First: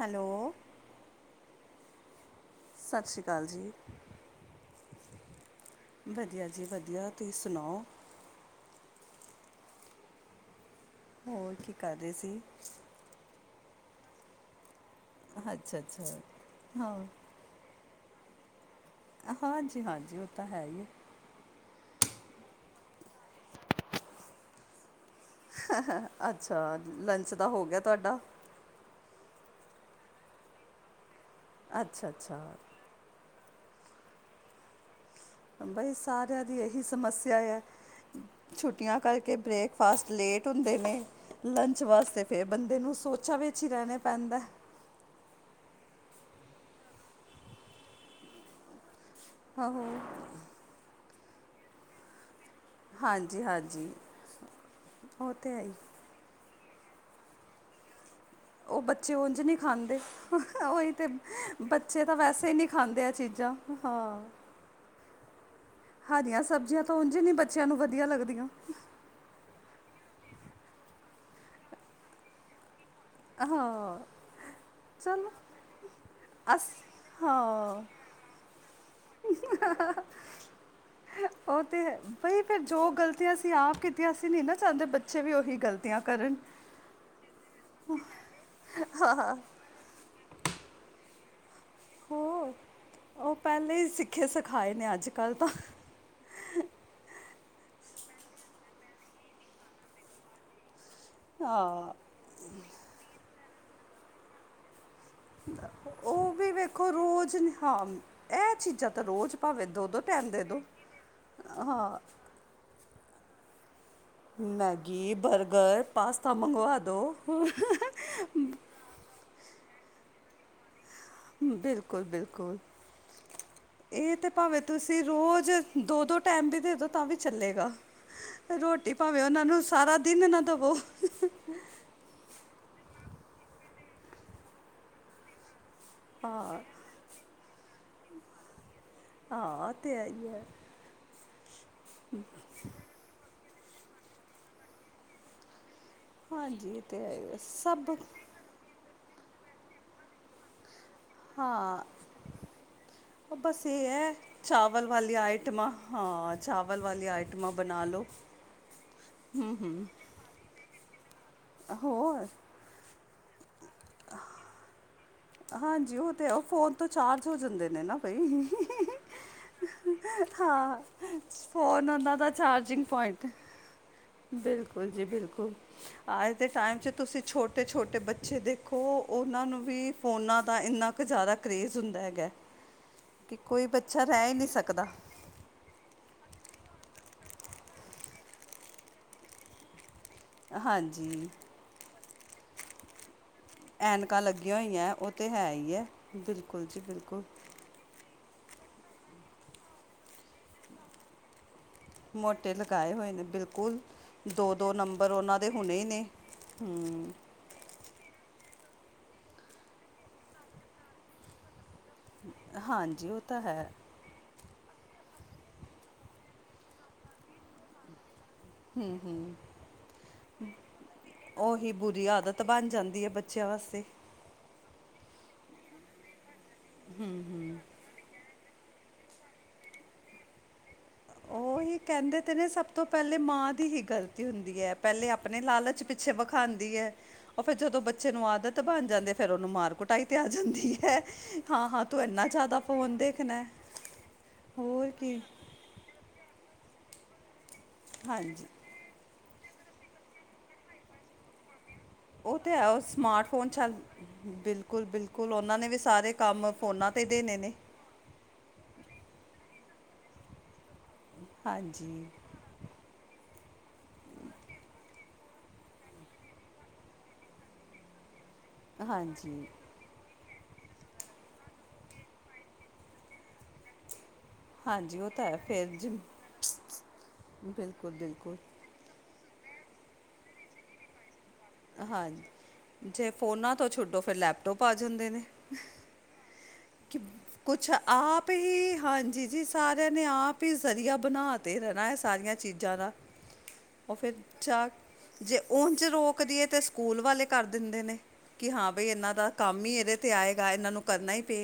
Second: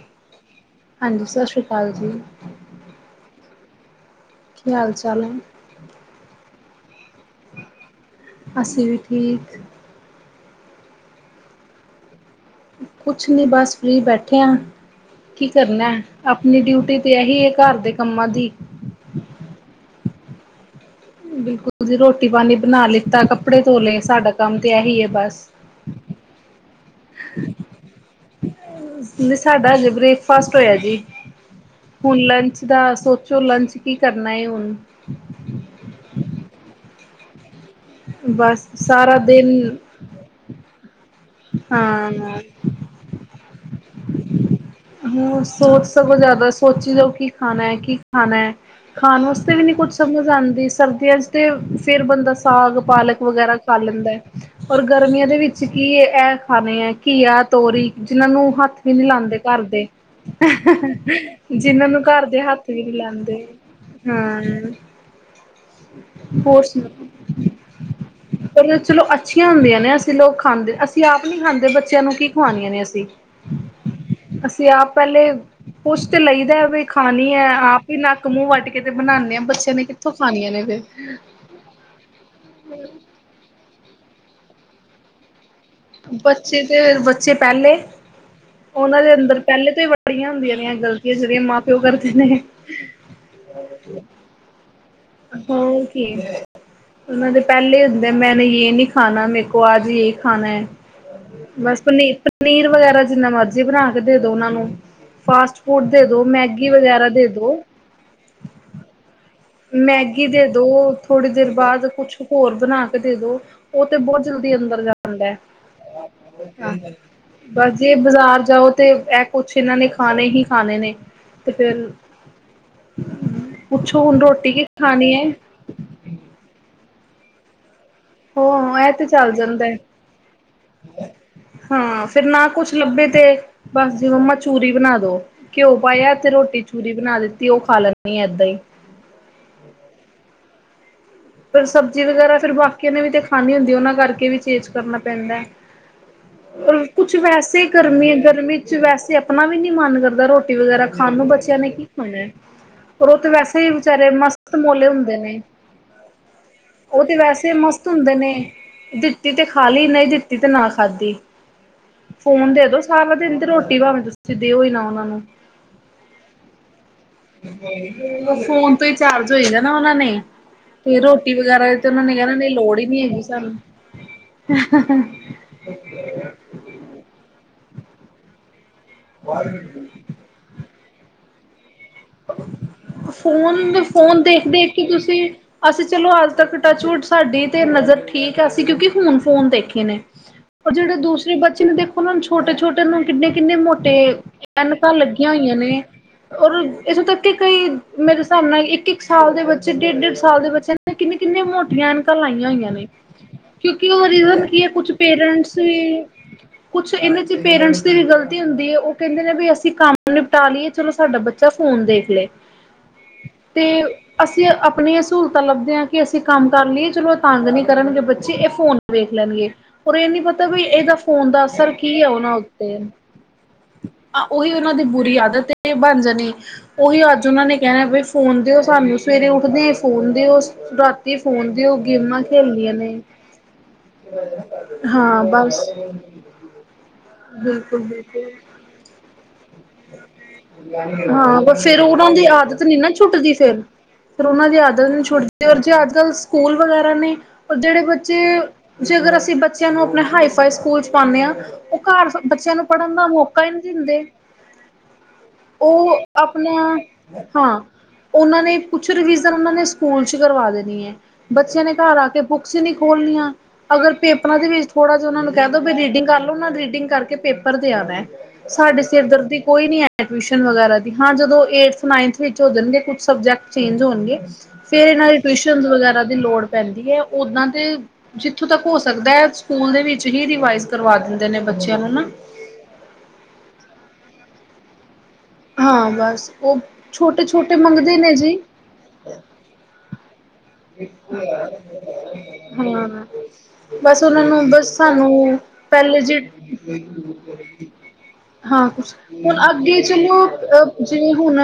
Hello ਸਤਿ ਸ੍ਰੀ ਅਕਾਲ ਜੀ। ਸਤਿ ਸ਼੍ਰੀ ਅਕਾਲ ਜੀ। ਕੀ ਹਾਲ ਚਾਲ ਹੈ। ਵਧੀਆ ਜੀ ਵਧੀਆ, ਤੁਹੀ ਸੁਣਾਓ। ਅਸੀਂ ਵੀ ਠੀਕ। ਹੋਰ ਕੀ ਕਰ ਰਹੇ ਸੀ? ਕੁਛ ਨਹੀਂ ਬਸ ਫ੍ਰੀ ਬੈਠੇ ਹਾਂ। ਕੀ ਅੱਛਾ ਕਰਨਾ ਅੱਛਾ। ਆਪਣੀ ਡਿਊਟੀ ਹਾਂ ਤੇ ਐ ਹੀ ਇਹ ਘਰ ਦੇ ਕੰਮਾਂ ਦੀ। ਹਾਂਜੀ ਹਾਂਜੀ, ਉਹ ਤਾਂ ਹੈ ਹੀ ਏ। ਬਿਲਕੁਲ ਜੀ ਰੋਟੀ ਪਾਣੀ ਬਣਾ ਲਿੱਤਾ, ਕੱਪੜੇ ਤੋਲੇ ਸਾਡਾ ਕੰਮ ਤੇ ਇਹੀ ਹੈ ਬਸ। ਅੱਛਾ ਲੰਚ ਦਾ ਹੋ ਗਿਆ ਤੁਹਾਡਾ? ਨਹੀਂ ਸਾਡਾ ਅਜੇ ਬ੍ਰੇਕਫਾਸਟ ਹੋਇਆ ਜੀ ਅੱਛਾ ਹੁਣ ਅੱਛਾ। ਲੰਚ ਦਾ ਸ ਪੁੱਛੋ ਲੰਚ ਕੀ ਕਰਨਾ ਹੈ ਹੁਣ। ਬਈ ਸਾਰਿਆਂ ਦੀ ਇਹੀ ਸਮੱਸਿਆ ਐ। ਬਸ ਛੁੱਟੀਆਂ ਸਾਰਾ ਕਰਕੇ ਦਿਨ ਬ੍ਰੇਕਫਾਸਟ ਲੇਟ ਹੁੰਦੇ ਨੇ। ਲੰਚ ਵਾਸਤੇ ਹਾਂ ਫੇਰ ਬੰਦੇ ਨੂੰ ਸੋਚਾ ਵਿੱਚ ਹੀ ਰਹਿਣਾ ਪੈਂਦਾ। ਹਮ ਸੋਚ ਸਗੋ ਜ਼ਿਆਦਾ ਸੋਚੀ ਜਾਓ ਕੀ ਖਾਣਾ ਹੈ ਕੀ ਖਾਣਾ ਹੈ ਖਾਣ ਵਾਸਤੇ ਵੀ ਨਹੀਂ ਆਹੋ। ਕੁਝ ਸਮਝ ਆਂਦੀ ਸਰਦੀਆਂ ਚ ਤੇ ਫੇਰ ਬੰਦਾ ਸਾਗ, ਪਾਲਕ ਹਾਂਜੀ ਵਗੈਰਾ ਖਾ ਹਾਂਜੀ ਲੈਂਦਾ ਹੈ ਔਰ ਗਰਮੀਆਂ ਉਹ ਦੇ ਤਾਂ ਹੈ ਵਿੱਚ ਹੀ। ਕੀ ਇਹ ਖਾਣੇ ਹੈ ਘੀਆ, ਤੋਰੀ ਜਿਹਨਾਂ ਨੂੰ ਹੱਥ ਉਹ ਵੀ ਨੀ ਬੱਚੇ ਲਾਂਦੇ। ਉਂਝ ਨਹੀਂ ਖਾਂਦੇ ਉਹੀ ਤੇ ਜਿਹਨਾਂ ਨੂੰ ਬੱਚੇ ਤਾਂ ਘਰ ਦੇ ਵੈਸੇ ਹੀ ਨਹੀਂ ਹੱਥ ਵੀ ਨੀ ਖਾਂਦੇ ਆ ਲਾਂਦੇ, ਚੀਜ਼ਾਂ ਹਾਂ। ਹਰੀਆਂ [inaudible] ਹੋਰ ਸਬਜ਼ੀਆਂ ਸੁਨਾ, ਤਾਂ ਉਂਝ ਹੀ ਨਹੀਂ ਬੱਚਿਆਂ ਨੂੰ ਵਧੀਆ ਲੱਗਦੀਆਂ ਪਰ ਚਲੋ ਅੱਛੀਆਂ ਹੁੰਦੀਆਂ ਨੇ ਅਸੀਂ ਲੋਕ ਖਾਂਦੇ, ਅਸੀਂ ਆਪ ਨਹੀਂ ਖਾਂਦੇ ਬੱਚਿਆਂ ਨੂੰ ਕੀ ਖਵਾਣੀਆ ਨੇ ਅਸੀਂ। ਆਹੋ। ਅਸੀਂ ਆਪ ਪਹਿਲੇ ਪੁਛ ਤੇ ਲਈਦਾ ਅਸ ਵੀ ਖਾਣੀ ਹਾਂ ਹੈ ਆਪ ਹੀ ਨੱਕ ਮੂੰਹ ਵੱਟ ਕੇ ਬਨਾਦੇ ਆ ਬੱਚਿਆਂ ਨੇ ਕਿੱਥੋਂ ਖਣੀਆਂ ਨੇ ਫਿਰ ਉਹ ਤੇ ਬਈ ਫਰ ਜੋ ਗ਼ਲਤੀਆਂ ਅਸੀਂ ਆਪ ਕੀਤੀਆਂ ਅਸੀਂ ਨ ਨਾ ਚਾਹੁੰਦੇ ਬੱਚੇ ਵੀ ਉਹੀ ਗਲਤੀਆਂ ਕਰਨ ਬੱਚੇ ਤੇ ਬੱਚੇ ਪਹਿਲੇ ਉਹਨਾਂ ਦੇ ਅੰਦਰ ਪਹਿਲੇ ਤੋਂ ਬੜੀਆਂ ਹੁੰਦੀਆਂ ਨੇਆਂ ਗਲਤੀਆਂ ਜਿਹੜੀਆਂ ਮਾ ਹੋਰ ਉਹ ਪਹਿਲੇ ਹੀ ਸਿੱਖੇ ਸਿਖਾਏ ਨੇ ਅੱਜ ਕੱਲ੍ਹ ਤਾਂ ਓਕੇ ਉਹ ਪਹਿਲੇ ਹੁੰਦੇ ਮੈਨ ਯ ਨੀ ਖਾਣਾ ਮੇਰੇ ਕੋਲ ਅੱਜ ਇਹ ਖਾਣਾ ਹੈ ਬਸ ਹਾਂ ਪਨੀਰ ਪਨੀਰ ਵਗੈਰਾ ਜਿੰਨਾ ਮਰਜੀ ਬਣਾ ਕੇ ਦੇ ਦੋ ਉਹਨਾਂ ਨੂੰ ਫਾਸਟ ਫੂਡ ਦੇ ਦੋ ਉਹ ਵੀ ਮੈਗੀ ਵੇਖੋ ਵਗੈਰਾ ਦੇ ਰੋਜ਼ ਦੋ ਹਾਂ ਇਹ ਚੀਜ਼ਾਂ ਤਾਂ ਰੋਜ਼ ਭਾਵੇਂ ਦੋ ਦੋ ਮੈਗੀ ਟਾਈਮ ਦੇ ਦੋ ਥੋੜੀ ਦੇਰ ਬਾਅਦ ਹਾਂ ਕੁਛ ਹੋਰ ਬਣਾ ਕੇ ਦੇ ਦੋ ਉਹ ਤੇ ਬਹੁਤ ਜਲਦੀ ਅੰਦਰ ਮੈਗੀ ਜਾਂਦਾ ਬਰਗਰ ਪਾਸਤਾ ਮੰਗਵਾ ਹੈ। ਦੋ ਬਸ ਜੇ ਬਾਜ਼ਾਰ ਜਾਓ ਤੇ ਇਹ ਕੁਛ ਇਹਨਾਂ ਨੇ ਖਾਣੇ ਹੀ ਖਾਣੇ ਨੇ ਤੇ ਫੇਰ ਬਿਲਕੁਲ ਬਿਲਕੁਲ ਪੁੱਛੋ ਇਹ ਹੁਣ ਤੇ ਰੋਟੀ ਭਾਵੇ ਕੀ ਤੁਸੀਂ ਖਾਣੀ ਹੈ ਰੋਜ਼ ਦੋ ਦੋ ਟਾਈਮ ਵੀ ਦੇਦੋ ਤਾਂ ਵੀ ਚੱਲੇਗਾ ਹੋ ਇਹ ਰੋਟੀ ਤੇ ਭਾਵੇਂ ਚੱਲ ਉਹਨਾਂ ਨੂੰ ਜਾਂਦਾ ਹੈ ਸਾਰਾ ਦਿਨ ਨਾ ਦਵੋ ਹਾਂ ਫਿਰ ਨਾ ਕੁਛ ਲੱਭੇ ਤੇ ਬਸ ਜੇ ਮੰਮਾ ਚੂਰੀ ਬਣਾ ਦੋ ਘਿਓ ਪਾਇਆ ਤੇ ਹਾਂ ਰੋਟੀ ਚੂਰੀ ਬਣਾ ਦਿੱਤੀ ਤੇ ਉਹ ਖਾ ਲੈਂਦੀ ਆ ਏਦਾਂ ਹੀ ਹਾਂ ਤੇ ਆ ਹੈ ਫਿਰ ਸਬਜ਼ੀ ਵਗੈਰਾ ਫਿਰ ਬਾਕੀਆਂ ਨੇ ਵੀ ਤੇ ਖਾਨੀ ਹੁੰਦੀ ਉਹਨਾਂ ਕਰਕੇ ਵੀ ਚੇਂਜ ਕਰਨਾ ਪੈਂਦਾ ਹੈ ਹਾਂਜੀ ਇਹ ਰ ਤੇ ਹੈ ਕੁਛ ਹੀ ਹੈ। ਵੈਸੇ ਸਭ ਗਰਮੀ ਗਰਮੀ ਚ ਵੈਸੇ ਆਪਣਾ ਵੀ ਨੀ ਮਨ ਕਰਦਾ ਰੋਟੀ ਵਗੈਰਾ ਖਾਣ ਨੂੰ ਬੱਚਿਆਂ ਨੇ ਹਾਂ ਕੀ ਖਾਣਾ ਹੈ ਉਹ ਬਸ ਇਹ ਹੈ ਚਾਵਲ ਹੁੰਦੇ ਵਾਲੀਆਂ ਨੇ ਆਈਟਮਾਂ ਹਾਂ ਚਾਵਲ ਉਹ ਵਾਲੀ ਤੇ ਆਈਟਮਾਂ ਵੈਸੇ ਬਣਾ ਮਸਤ ਲਓ ਹੁੰਦੇ ਨੇ ਦਿੱਤੀ ਤੇ ਖਾ ਲਈ ਨਹੀਂ ਦਿੱਤੀ ਤੇ ਨਾ ਖਾਧੀ ਹੋਰ ਫੋਨ ਦੇ ਦੋ ਸਾਰਾ ਦਿਨ ਤੇ ਰੋਟੀ ਭਾਵੇਂ ਤੁਸੀਂ ਦਿਓ ਹੀ ਨਾ ਉਹਨਾਂ ਨੂੰ ਹਾਂਜੀ ਉਹ ਤੇ ਉਹ ਫੋਨ ਤੋਂ ਚਾਰ ਹੋ ਜਾਂਦੇ ਨੇ ਨਾ ਬਈ ਫੋਨ ਤੋਂ ਹੀ ਚਾਰਜ ਹੋਏਗਾ ਨਾ ਉਹਨਾਂ ਨੇ ਹਾਂ ਫੋਨਦਾ ਇਹਨਾਂ ਨੇ ਲੋੜ ਹੀ ਨੀ ਹੈਗੀ ਸਾਨੂੰ ਬਿਲਕੁਲ ਜੀ ਬਿਲਕੁਲ ਅੱਜ ਦੇ ਟਾਈਮ ਚ ਤੁਸੀਂ ਛੋਟੇ ਛੋਟੇ ਬੱਚੇ ਦੇਖ ਦੇਖੋ ਉਹਨਾਂ ਨੂੰ ਵੀ ਤਾਂ ਇੰਨਾ ਕੁ ਜ਼ਿਆਦਾ ਕਰੇਜ਼ ਹੁੰਦਾ ਹੈਗਾ ਕਿ ਕੋਈ ਫੋਨ ਬੱਚਾ ਫੋਨ ਰਹਿ ਹੀ ਨਹੀਂ ਦੇਖਦੇਖ ਸਕਦਾ ਕਿ ਤੁਸੀਂ ਅਸੀਂ ਚਲੋ ਅੱਜ ਤੱਕ ਟੱਚਵੁਟ ਸਾਡੀ ਤੇ ਨਜ਼ਰ ਠੀਕ ਹੈ ਅਸੀਂ ਕਿਉਂਕਿ ਹੁਨ ਫੋਨ ਦੇਖੇ ਨੇ ਉਹ ਜਿਹੜੇ ਹਾਂਜੀ ਦੂਸਰੇ ਬੱਚੇ ਨੇ ਦੇਖੋ ਉਹ ਨੂੰ ਛੋਟੇ ਛੋਟੇ ਨੂੰ ਕਿੰਨੇ ਕਿੰਨੇ ਮੋਟੇ ਐਨਕਾਂ ਲੱਗੀਆਂ ਐਨਕਾਂ ਹੋਈਆਂ ਉਹ ਤਾਂ ਲੱਗੀਆਂ ਹੈ ਹੋਈਆਂ ਹੀ ਨੇ ਹੈ ਔਰ ਬਿਲਕੁਲ ਜੀ ਇੱਥੋਂ ਤੱਕ ਬਿਲਕੁਲ ਕਿ ਕਈ ਮੇਰੇ ਹਿਸਾਬ ਨਾਲ ਇੱਕ ਇੱਕ ਸਾਲ ਦੇ ਬੱਚੇ ਡੇਢ ਡੇਢ ਸਾਲ ਦੇ ਬੱਚੇ ਕਿੰਨੇ ਕਿੰਨੇ ਮੋ ਟੀਆਂ ਐਨਕਾਂ ਲਾਈਆਂ ਮੋਟੇ ਹੋਈਆਂ ਨੇ ਲਗਾਏ ਹੋਏ ਬਿਲਕੁਲ ਕਿਉਂਕਿ ਉਹ ਦੋ ਕੀ ਹੈ ਦੋ ਕੁਛ ਨੰਬਰ ਉਹਨਾਂ ਦੇ ਪੇਰੈਂਟਸ ਹੁਣੇ ਹੀ ਨੇ ਵੀ ਕੁਛ ਹੂੰ ਇਹਨਾਂ ਚ ਪੇਰੈਂਟਸ ਦੀ ਵੀ ਗਲਤੀ ਹੁੰਦੀ ਹੈ ਉਹ ਕਹਿੰਦੇ ਨੇ ਵੀ ਅਸੀਂ ਕੰਮ ਨਿਪਟਾ ਲਈਏ ਚਲੋ ਸਾਡਾ ਬੱਚਾ ਫੋਨ ਦੇਖ ਲਏ ਹਾਂਜੀ ਉਹ ਤਾਂ ਹੈ ਤੇ ਅ ਆਪਣੀਆਂ ਸਹੂਲਤਾਂ ਲੱਭਦੇ ਆ ਕਿ ਅਸੀਂ ਕੰਮ ਕਰ ਲਈਏ ਚਲੋ ਤੰਗ ਨਹੀ ਕਰਨਗੇ ਬ ਅ ਇਹ ਫੋਨ ਹੂੰ ਵੇਖ ਹੂੰ ਲੈਣਗੇ ਰ ਇਹ ਨੀ ਪਤਾ ਬ ਇਹਦਾ ਫੋਨ ਦਾ ਉਹੀ ਅਸਰ ਕੀ ਬੁਰੀ ਆ ਉਹਨਾਂ ਆਦਤ ਬਣ ਉੱਤੇ ਜਾਂਦੀ ਹੈ ਬੱਚਿਆਂ ਵਾਸਤੇ ਉਹੀ ਉਹਨਾਂ ਦੀ ਬੁਰੀ ਆਦਤ ਤੇ ਬਣ ਜਾਣੀ ਉਹੀ ਅੱਜ ਉਹਨਾਂ ਨੇ ਕਹਿਣਾ ਵੀ ਫੋਨ ਦਿਓ ਸਾਨੂੰ ਸਵੇਰੇ ਉੱਠਦੇ ਫੋਨ ਦਿਓ ਫੋਨ ਦਿਓ ਉਹੀ ਕਹਿੰਦੇ ਗੇਮਾਂ ਤੇ ਨੇ ਸਭ ਖੇਲਣੀਆਂ ਤੋਂ ਪਹਿਲੇ ਮਾਂ ਦੀ ਹੀ ਗਲਤੀ ਹੁੰਦੀ ਹੈ ਪਹਿਲੇ ਹਾਂ ਆਪਣੇ ਬਸ ਲਾਲਚ ਪ ਵਿਖਾਉਦੀ ਉਹ ਫਿਰ ਜਦੋਂ ਬਿਲਕੁਲ ਬੱਚੇ ਨੂੰ ਬਿਲਕੁਲ ਆਦਤ ਤਾਂ ਬਣ ਜਾਂਦੇ ਫ਼ੇਰ ਉਹਨੂੰ ਮਾਰ ਕੁਟਾਈ ਤੇ ਆ ਜਾਂਦੀ ਹੈ ਪਰ ਹਾਂ ਫੇਰ ਹਾਂ ਤੂੰ ਉਹਨਾਂ ਦੀ ਇੰਨਾ ਜ਼ਿਆਦਾ ਆਦਤ ਨੀ ਨਾ ਫੋਨ ਛੁੱਟਦੀ ਦੇਖਣਾ ਫੇਰ ਫਿਰ ਉਹਨਾਂ ਦੀ ਹੋਰ ਆਦਤ ਨ ਕੀ ਛੱਟਦੀ ਜੇ ਅੱਜ ਕੱਲ ਸਕੂਲ ਵਗੈਰਾ ਨੇ ਰ ਜਿਹੜੇ ਬੱਚੇ ਹਾਂਜੀ ਜੇ ਅਗਰ ਅਸੀਂ ਬੱਚਿਆਂ ਨੂੰ ਆਪਣੇ ਹਾਈਫਾਈ ਸਕੂਲ ਚ ਪਾਉਦੇ ਹਾਂ ਉਹ ਘਰ ਉਹ ਤੇ ਬੱਚਿਆਂ ਨੂੰ ਹੈ ਉਹ ਪੜ੍ਹਨ ਦਾ ਮੌਕਾ ਸਮਾਰਟਫੋਨ ਹੀ ਨਹੀਂ ਚੱਲ ਦਿੰਦੇ ਬਿਲਕੁਲ ਬਿਲਕੁਲ ਉਹਨਾਂ ਨੇ ਵੀ ਉਹ ਸਾਰੇ ਕੰਮ ਆਪਣਾ ਫੋਨਾ ਤੇ ਦੇਣੇ ਨੇ ਹਾਂ ਉਹਨਾਂ ਨੇ ਪੁੱਛ ਰਹੀ ਸਰ ਉਹਨਾਂ ਨੇ ਸਕੂਲ ਚ ਕਰਵਾ ਦੇਣੀ ਹੈ ਬੱਚਿਆਂ ਨੇ ਘਰ ਹਾਂਜੀ ਆ ਕੇ ਬੁੱਕਸ ਹੀ ਨੀ ਖੋਲਣੀਆਂ ਅਗਰ ਪੇਪਰਾਂ ਦੇ ਵਿੱਚ ਥੋੜਾ ਜਹਾ ਉਹਨਾ ਨੂੰ ਕਹਿ ਦੋ ਵੀ ਰੀਡਿੰਗ ਕਰ ਲਓ ਰੀਡਿੰਗ ਕਰਕੇ ਪੇਪਰ ਤੇ ਆਉ ਸਿਰ ਦਰਦੀ ਹਾਂਜੀ ਕੋਈ ਨੀ ਹੈ ਟਿਊ ਵਗੈਰਾ ਦੀ ਹਾਂ ਜਦੋਂ ਏਟਥ ਨਾਈਨਥ ਵਿੱਚ ਹੋ ਜਾਣਗੇ ਕੁਛ ਸਬਜੈਕਟ ਚੇਂਜ ਹੋਣਗੇ ਫੇਰ ਹਾਂਜੀ ਇਹਨਾਂ ਉਹ ਦੀ ਤਾਂ ਹੈ ਟਿਊਸ਼ਨ ਫਿਰ ਜਿ- ਵਗੈਰਾ ਦੀ ਲੋੜ ਪੈਂਦੀ ਹੈ ਓਦਾਂ ਦੇ ਬਿਲਕੁਲ ਬਿਲਕੁਲ ਜਿੱਥੋਂ ਤੱਕ ਹੋ ਸਕਦਾ ਹੈ ਸਕੂਲ ਦੇ ਵਿੱਚ ਹੀ ਰਿਵਾਇਜ਼ ਕਰਵਾ ਦਿੰਦੇ ਨੇ ਬੱਚਿਆਂ ਨੂੰ ਨਾ ਹਾਂਜੀ ਜੇ ਫੋਨਾਂ ਤੋਂ ਛੋਡੋ ਫੇਿਰ ਲੈਪਟੋਪ ਆ ਜਾਂਦੇ ਨੇ ਹਾਂ ਬਸ ਉਹ ਕਿ ਛੋਟੇ ਛੋਟੇ ਕੁਛ ਮੰਗਦੇ ਨੇ ਆਪ ਜੀ ਹੀ ਹਾਂਜੀ ਜੀ ਸਾਰਿਆਂ ਨੇ ਆਪ ਹੀ ਜ਼ਰੀਆ ਬਣਾ ਤੇ ਰਹਿਣਾ ਇਹ ਸਾਰੀਆਂ ਚੀਜ਼ਾਂ ਦਾ ਹਾਂ ਬਸ ਉਹਨਾਂ ਨੂੰ ਬਸ ਸਾਨੂੰ ਉਝ ਪਹਿਲੇ ਜ ਰੋਕਦੀ ਤੇ ਸਕੂਲ ਵਾਲੇ ਕਰ ਦਿੰਦੇ ਨੇ ਕਿ ਹਾਂ ਬਈ ਕੁਛ ਇਹਨਾਂ ਦਾ ਹੁਣ ਕੰਮ ਹੀ ਅੱਗੇ ਇਹਦੇ ਤੇ ਚਲੋ ਆਏਗਾ ਅ ਇਹਨਾਂ ਨੂੰ ਕਰਨਾ ਜਿਵੇਂ ਹੀ ਪ ਹੁਣ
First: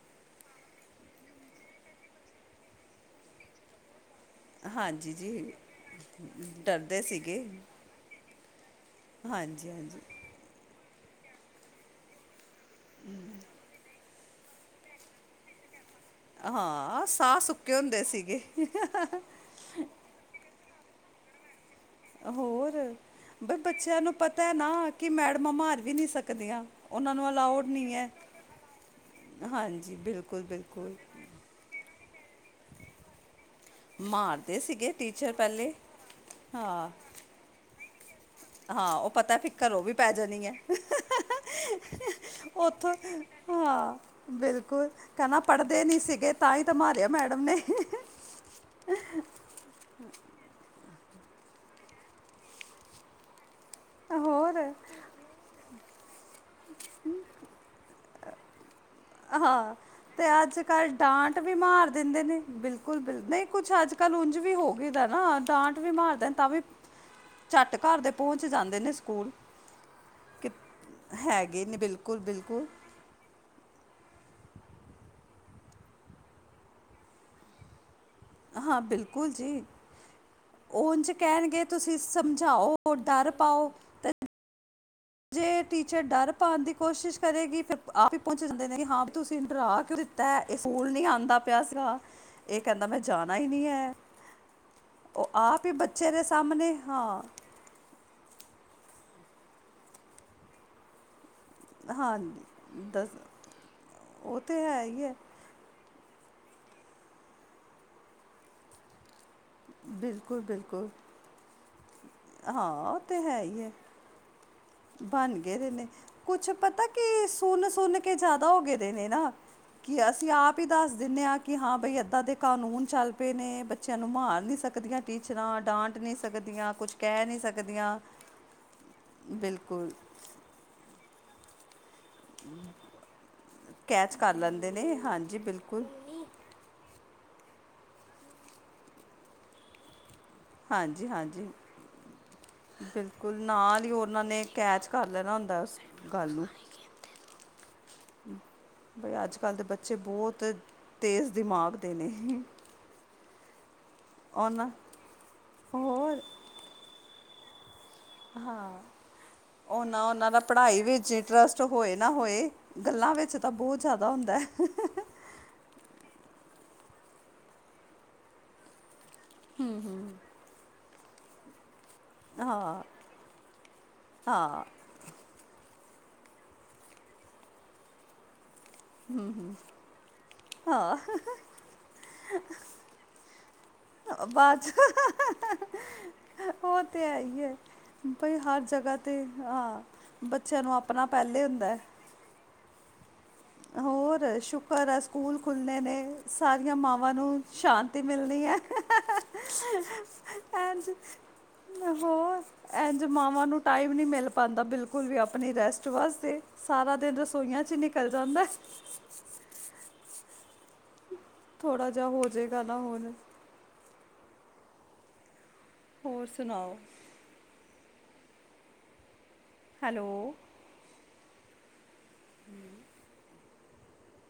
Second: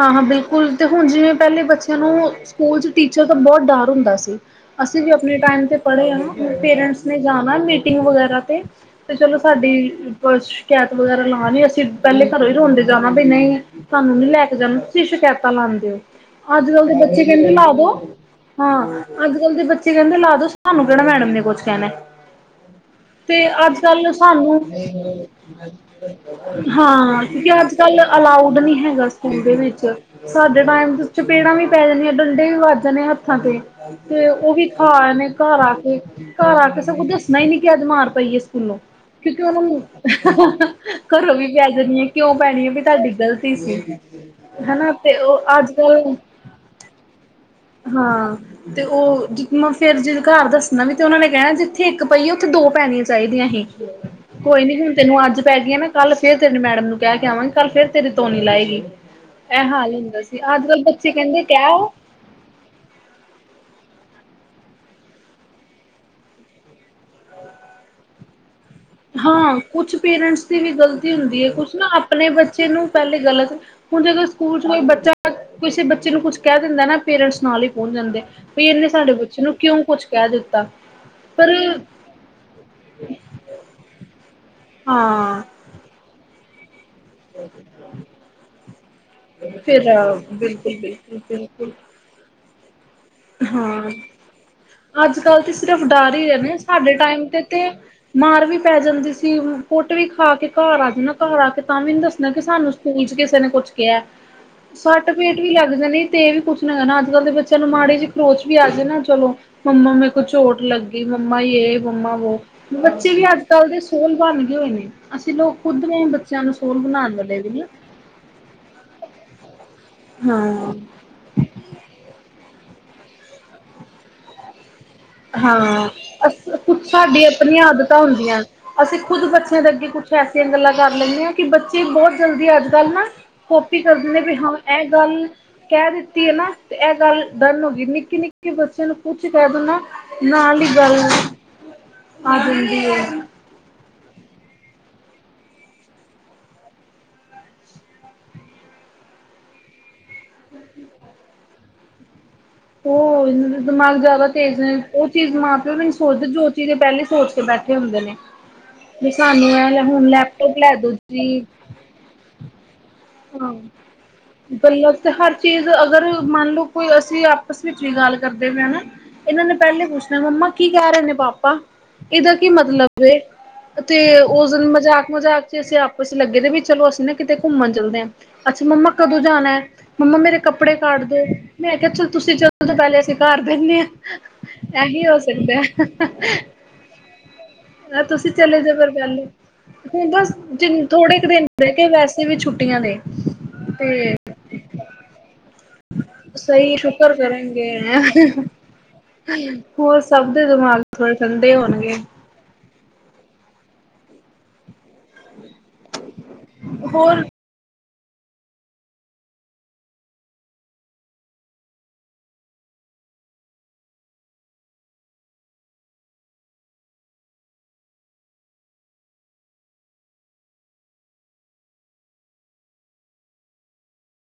ਹਾਂ ਹਾਂ ਬਿਲਕੁਲ ਤੇ ਹੁਣ ਜਿਵੇਂ ਪਹਿਲੇ ਬੱਚਿਆਂ ਨੂੰ ਸਕੂਲ ਚ ਟੀਚਰ ਦਾ ਬਹੁਤ ਡਰ ਹੁੰਦਾ ਸੀ ਅਸੀਂ ਵੀ ਹਾਂਜੀ ਆਪਣੇ ਜੀ ਟਾਈਮ 'ਤੇ ਪੜ੍ਹੇ ਹਾਂ ਡਰਦੇ ਪੇਰੈਂਟਸ ਨੇ ਸੀਗੇ ਜਾਣਾ ਮੀਟਿੰਗ ਵਗੈਰਾ 'ਤੇ ਤੇ ਚਲੋ ਹਾਂਜੀ ਸਾਡੀ ਹਾਂਜੀ ਸ਼ਿਕਾਇਤ ਵਗੈਰਾ ਲਾ ਨੀ ਅਸੀਂ ਪਹਿਲੇ ਘਰੋਂ ਹੀ ਰੋਂਦੇ ਜਾਣਾ ਬਨਾਂ ਸਾਨੂੰ ਨੀ ਲੈ ਕੇ ਜਾਣਾ ਤੁਸੀਂ ਸ਼ਿਕਾਇਤਾਂ ਲਾਦੇ ਹੋ ਅੱਜ ਕੱਲ ਦੇ ਹਾਂ ਬੱਚੇ ਸਾਹ ਕਹਿੰਦੇ ਲਾ ਸੁੱਕੇ ਦੋ ਹੁੰਦੇ ਸੀਗੇ ਹਾਂ ਅੱਜ ਕੱਲ ਦੇ ਬੱਚੇ ਕਹਿੰਦੇ ਲਾ ਦੋ ਸਹਾਨੂੰ ਕਿਹਣਾ ਮੈਡਮ ਨੇ ਕੁਛ ਕਹਿਣਾ ਹੋਰ ਤੇ ਬਈ ਅੱਜ ਬੱਚਿਆਂ ਕੱਲ ਨੂੰ ਪਤਾ ਹੈ ਸਾਨੂੰ ਨਾ ਕਿ ਮੈਡਮਾਂ ਮਾਰ ਵੀ ਨਹੀਂ ਸਕਦੀਆਂ ਉਹਨਾਂ ਹਾਂ ਨੂੰ ਕਿਉਂਕਿ ਅਲਾਉਡ ਅੱਜ ਨਹੀਂ ਕੱਲ ਹੈ ਅਲਾਊਡ ਨੀ ਹੈਗਾ ਸਕੂਬੇ ਵਿੱਚ ਹਾਂਜੀ ਬਿਲਕੁਲ ਸਾਡੇ ਟਾਈਮ ਬਿਲਕੁਲ ਚਪੇੜਾਂ ਵੀ ਪੈ ਜਾਂਦੀਆਂ ਡੰਡੇ ਵੀ ਵੱਜ ਜਾਂਣੇ ਆ ਹੱਥਾਂ ਤੇ ਤੇ ਉਹ ਮਾਰਦੇ ਵੀ ਸੀਗੇ ਖਾਏ ਨੇ ਟੀਚਰ ਘਰ ਪਹਿਲੇ ਆ ਕੇ ਘਰ ਆ ਕੇ ਹਾਂ ਸ ਕੁਝ ਦੱਸਣਾ ਹੀ ਨੀ ਕਿ ਅੱਜ ਮਾਰ ਕੇ ਪਈ ਹੈ ਸਕੂਲੋਂ ਹਾਂ ਉਹ ਪਤਾ ਕਿਉਂਕਿ ਫਿਰ ਉਹਨੂੰ ਘਰੋਂ ਵੀ ਪੈ ਜਾਣੀ ਹੈ ਘਰੋਂ ਵੀ ਪੈ ਜਾਂਣੀ ਆ ਕਿਉਂ ਪੈਣੀ ਹੈ ਵੀ ਉੱਥੋਂ ਤੁਹਾਡੀ ਗ਼ਲਤੀ ਸੀ ਹਾਂ ਬਿਲਕੁਲ ਹਨਾ ਤੇ ਕਹਿੰਦਾ ਉਹ ਅੱਜ ਪੜ੍ਹਦੇ ਨੀ ਕੱਲ ਸੀਗੇ ਤਾਂ ਹੀ ਤਾਂ ਮਾਰਿਓ ਮੈਡਮ ਨੇ ਹਾਂ ਤੇ ਉਹ ਜ ਫੇਰ ਜ ਘਰ ਦੱਸਣਾ ਵੀ ਤੇ ਉਹਨਾਂ ਨੇ ਕਹਿਣਾ ਜਿੱਥੇ ਇੱਕ ਪਈਏ ਉੱਥੇ ਦੋ ਪੈਣੀਆਂ ਚਾਹੀਦੀਆਂ ਸੀ ਹੋਰ ਕੋਈ ਨੀ ਹੁਣ ਤੈਨੂੰ ਅੱਜ ਪੈ ਗਈਆਂ ਨਾ ਕੱਲ ਫਰ ਤੇਰੇ ਮੈਡ ਨੂੰ ਕਹਿ ਕੇ ਆਵਾਂਗੇ ਕੱਲ ਫੇਰ ਤੇਰੇ ਤੋਨੀ ਲਾਏਗੀਈ ਇਹ ਹਾਂ ਹਾਲ ਹੁੰਦਾ ਤੇ ਸੀ ਅੱਜ ਕੱਲ ਬੱਚੇ ਡਾਂਟ ਕਹਿੰਦੇ ਵੀ ਕਹਿ ਮਾਰ ਦਿੰਦੇ ਨੇ ਬਿਲਕੁਲ ਬਿਲਕੁਲ ਨਹੀਂ ਕੁਛ ਅੱਜ ਕੱਲ ਉਝ ਵੀ ਹੋ ਗਈ ਦਾ ਨਾ ਡਾਂਟ ਵੀ ਮਾਰਦਾ ਤਾਂ ਵੀ ਝੱਟ ਘਰ ਦੇ ਪਹੁੰਚ ਜਾਂਦੇ ਨੇ ਸਕੂਲ ਹਾਂ ਕੁਛ ਪੇਰੈਂਟਸ ਕਿ ਦੀ ਵੀ ਗ਼ਲਤੀ ਹੁੰਦੀ ਹੈ ਹੈਗੇ ਕੁਛ ਨੇ ਨਾ ਬਿਲਕੁਲ ਆਪਣੇ ਬਿਲਕੁਲ ਬੱਚੇ ਨੂੰ ਪਹਿਲੇ ਗਲਤ ਹੁਣ ਜੇਕਰ ਸਕੂਲ ਚ ਕੋਈ ਬੱਚਾ ਕਿਸੇ ਬੱਚੇ ਨੂੰ ਕੁਛ ਕਹਿ ਦਿੰਦਾ ਨਾ ਪੇਰੈਂਟਸ ਨਾਲ ਹੀ ਪਹੁੰਚ ਜਾਂਦੇ ਵੀ ਹਾਂ ਇਹਨੇ ਸਾਡੇ ਬਿਲਕੁਲ ਬੱਚੇ ਨੂੰ ਜੀ ਕਿਉਂ ਕੁਛ ਕਹਿ ਦਿੱਤਾ ਉੰਝ ਪਰ ਕਹਿਣਗੇ ਤੁਸੀਂ ਸਮਝਾਓਦ ਪਾਓ ਹਾਂ ਜੇ ਟੀਚਰ ਡਰ ਪਾਉਣ ਦੀ ਕੋਸ਼ਿਸ਼ ਕਰੇਗੀ ਫਿਰ ਆਪ ਹੀ ਪਹੁੰਚ ਜਾਂਦੇ ਨੇ ਹਾਂ ਤੁਸੀਂ ਡਰਾ ਫਿਰ ਕਿਉਂ ਦਿੱਤਾ ਹੈ ਇਹ ਬਿਲਕੁਲ ਸਕੂਲ ਨੀ ਬਿਲਕੁਲ ਆਉਂਦਾ ਪਿਆ ਬਿਲਕੁਲ ਸੀਗਾ ਇਹ ਕਹਿੰਦਾ ਮੈਂ ਜਾਣਾ ਹੀ ਨਹੀਂ ਹਾਂ ਹੈ ਅੱਜ ਉਹ ਕੱਲ ਤੇ ਆਪ ਹੀ ਸਿਰਫ ਬੱਚੇ ਡਰ ਦੇ ਹੀ ਰਹੇਣੇ ਸਾਹਮਣੇ ਸਾਡੇ ਹਾਂ ਟਾਈਮ ਤੇ ਤੇ ਮਾਰ ਵੀ ਪੈ ਜਾਂਦੀ ਸੀ ਕੁੱਟ ਵੀ ਖਾ ਕੇ ਘਰ ਆ ਜਾਂਣਾ ਘਰ ਆ ਕੇ ਤਾਂ ਵੀ ਨੀ ਹਾਂ ਦੱਸਣਾ ਕਿ ਸਾਨੂੰ ਸਕੂਲ ਦੱਸ ਚ ਕਿਸੇ ਨੇ ਕੁਛ ਕਿਹਾ ਉਹ ਤੇ ਹੈ ਹੀ ਸੱਟ ਹੈ ਪੇਟ ਵੀ ਲੱਗ ਜਾਣੀ ਤੇ ਇਹ ਵੀ ਕੁਛ ਨਾ ਹੈਣਾ ਅੱਜ ਕੱਲ ਦੇ ਬੱਚਿਆਂ ਨੂੰ ਮਾੜੇ ਚ ਖਰੋਚ ਵੀ ਆ ਜਾਏ ਨਾ ਚਲੋ ਮੰਮਾ ਮੇਰੇ ਕੋ ਬਿਲਕੁਲ ਚੋਟ ਬਿਲਕੁਲ ਲੱਗੀ ਮੰਮਾ ਯ ਮੰਮਾ ਵੋ ਹਾਂ ਉਹ ਬੱਚੇ ਤੇ ਵੀ ਹੈ ਅੱਜ ਹੀ ਕੱਲ੍ਹ ਹੈ ਦੇ ਸੂਲ ਬਣ ਗਏ ਹੋਏ ਨੇ ਅਸੀਂ ਬਣ ਲੋਕ ਗਏ ਦੇ ਖੁਦ ਨੇ ਬੱਚਿਆਂ ਕੁਛ ਨੂੰ ਸੋਲ ਪਤਾ ਬਣਾਉਣ ਕੀ ਵਾਲੇ ਵੀ ਨੇ ਸੁਨ ਸੁਨ ਕੇ ਜ਼ਿਆਦਾ ਹੋ ਗਏ ਦੇ ਨੇ ਨਾ ਕਿ ਅਸੀਂ ਆਪ ਹੀ ਹਾਂ ਦੱਸ ਦਿੰਦੇ ਹਾਂ ਕਿ ਹਾਂ ਬਈ ਏਦਾਂ ਦੇ ਕਾਨੂੰਨ ਚੱਲ ਪਏ ਨੇ ਬੱਚਿਆਂ ਨੂੰ ਮਾਰ ਨਹੀਂੀ ਸਕ ਹਾਂ ਅ ਕੁ ਕੁਝ ਸਾਡੀ ਕਹਿ ਨਹੀਂ ਆਪਣੀਆਂ ਆਦਤਾਂ ਸਕਦੀਆਂ ਹੁੰਦੀਆਂ ਹਨ ਅਸੀਂ ਖੁਦ ਬੱਚਿਆਂ ਅੱਗੇ ਬਿਲਕੁਲ ਕੁਛ ਐਸੀਆ ਗੱਲਾਂ ਕਰ ਲੈਨੇ ਆ ਕਿ ਬੱਚੇ ਬੋਤ ਜਲਦੀ ਅੱਜ ਕੱਲ ਨਾ ਕੋਪੀ ਕਰ ਕੈਚ ਦਿਨੇ ਵੀ ਹਾਂ ਲੈਂਦੇ ਐ ਨੇ ਗੱਲ ਹਾਂਜੀ ਬਿਲਕੁਲ ਕੈ ਦਿੱਤੀ ਏ ਨਾ, ਤੇ ਐ ਗੱਲ ਡਨ ਹੋਗੀ। ਕਿ ਨਿੱਕੇ-ਨਿੱਕੇ ਬੱਚਯਾ ਨੂੰ ਕੁੱਛ ਕੈ ਦੋ ਨਾ ਨਾਲ ਹੀ ਗੱਲ ਹਾਂਜੀ, ਹਾਂਜੀ, ਆ ਜਾਂਦੀ ਹੈ। ਬਿਲਕੁਲ ਨਾਲ ਈ ਓਨਾਂ ਨੇ ਕੈਚ ਕਰ ਲੈਨਾ ਹੁੰਦੈ ਉਸੇ ਗੱਲ ਨੂੰ ਬਈ ਅੱਜ-ਕੱਲ ਦੇ ਬੱਚੇ ਬੋਤ ਤੇਜ਼ ਦਿਮਾਗ ਦੇ ਨੇ। ਓ ਦਿਮਾਗ ਜਾਦਾ ਤੇਜ ਉਹਨਾਂ ਨੇ ਓ ਚੀਜ਼ ਮਾਂ-ਪਿਓ ਵੀ ਨੀ ਹੋਰ ਸੋਚਦੇ ਜੋ ਚੀਜ਼ ਏ ਪੈਲੇ ਸੋਚ ਕੇ ਬੈਠੇ ਹੁੰਦੇ ਨੇ। ਹਾਂ, ਵੀ ਸਾਨੂੰ ਇਹ ਓਨਾਂ, ਹੁਣ ਓਨਾਂ ਦਾ ਲੈਪਟੋਪ ਲੈ ਪੜਾਈ ਦੋ ਵਿੱਚ ਜੀ ਇੰਟਰਸਟ ਹੋਏ ਨਾ ਹੋਏ ਗੱਲਾਂ ਵਿੱਚ ਤਾਂ ਹਾਂ, ਬਹੁਤ ਜ਼ਿਆਦਾ ਹੁੰਦਾ ਹੈ ਗੱਲਤ ਤੇ ਹਰ ਚੀਜ਼ ਅਗਰ ਮੰਨ ਲਓ ਕੋਈ ਅਸੀ ਆਪਸ ਵਿੱਚ ਵੀ ਗੱਲ ਕਰਦੇ ਪਏ ਆ ਨਾ, ਏਨਾ ਨੇ ਪੈਲੇ ਪੁੱਛਨਾ ਮੰਮਾ ਕੀ ਕੈ ਰੇ ਨੇ ਪਾਪ [unintelligible] ਏਦਾ ਕੀ ਹਾਂ ਮਤਲਬ ਏ, ਤੇ ਓਸ ਹਾਂ ਦਿਨ ਮਜ਼ਾਕ-ਮਜ਼ਾਕ ਚ ਅਸੀ ਆਪ ਕੁਛ ਲੱਗੇ ਤੇ ਵੀ ਚਲੋ ਅਸੀ ਨਾ ਕਿਤੇ ਘੁੰਮਨ ਚੱਲਦੇ ਆ। ਅੱਛਾ ਮੰਮਾ ਕਦੋ ਜਾਨੈ, ਮੰਮਾ ਮੇਰੇ ਕੱਪੜੇ ਕੱਢ ਹਾਂ ਦੇ, ਮੈਂ ਕੇਆ ਚਲ ਤੁਸੀ ਚਲੇ ਜੋ ਪੈਲੇ, ਅਸੀ ਘਾਰ ਬੈਨੇ ਆ। ਬਾਦ ਚ ਓ ਤੇ ਹੈ ਈ ਏ। ਮਲਬ ਤੁਸੀ ਚਲੇ ਜਾਓ ਫੇਰ ਪੈਲੇ, ਬਸ ਬੱਚਿਆਂ ਨੂੰ ਜਿਨ ਆਪਣਾ ਥੋੜੇ ਕੋ ਪਹਿਲੇ ਦਿਨ ਹੁੰਦਾ ਹੈ ਰੈਗੇ ਵੈਸੇ ਵੀ ਛੁੱਟੀਆਂ ਨੇ ਤੇ ਹੋਰ ਸ਼ੁਕਰ ਆ ਸਕੂਲ ਖੁੱਲ [unintelligible] ਨੇ ਸਾਰੀਆਂ ਸਹੀ ਮਾਵਾਂ ਸ਼ੁਕਰ ਨੂੰ ਕਰਨਗੇ ਸ਼ਾਂਤੀ ਮਿਲਨੀ ਐ। [unintelligible] ਹੋਨਗੇ। ਐਂਜ ਮਾਵਾਂ ਨੂੰ ਟਾਈਮ ਨੀ ਮੇੱਲ ਪਾਂਦਾ ਬਿਲਕੁਲ ਵੀ ਆਪ ਅਪਨੀ ਰੈਸਟ ਵਾਸਤੇ, ਸਾਰਾ ਦਿਨ ਹੋਰ ਰਸੋਈਆਂ ਚ ਨਿਕਲ ਜਾਂਦੈ। ਥੋੜਾ ਜਾ ਹੋਜੇਗਾ ਨਾ ਹੋਰ ਹੋਰ ਸੁਨਾਓ ਹੈਲੋ। [unintelligible]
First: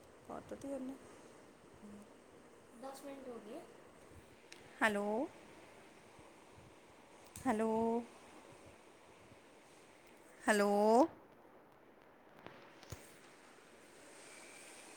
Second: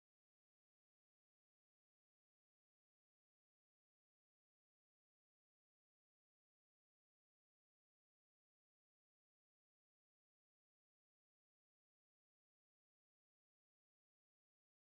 [unintelligible] ਹੈਲੋ। ਹੈਲੋ। ਹੈਲੋ।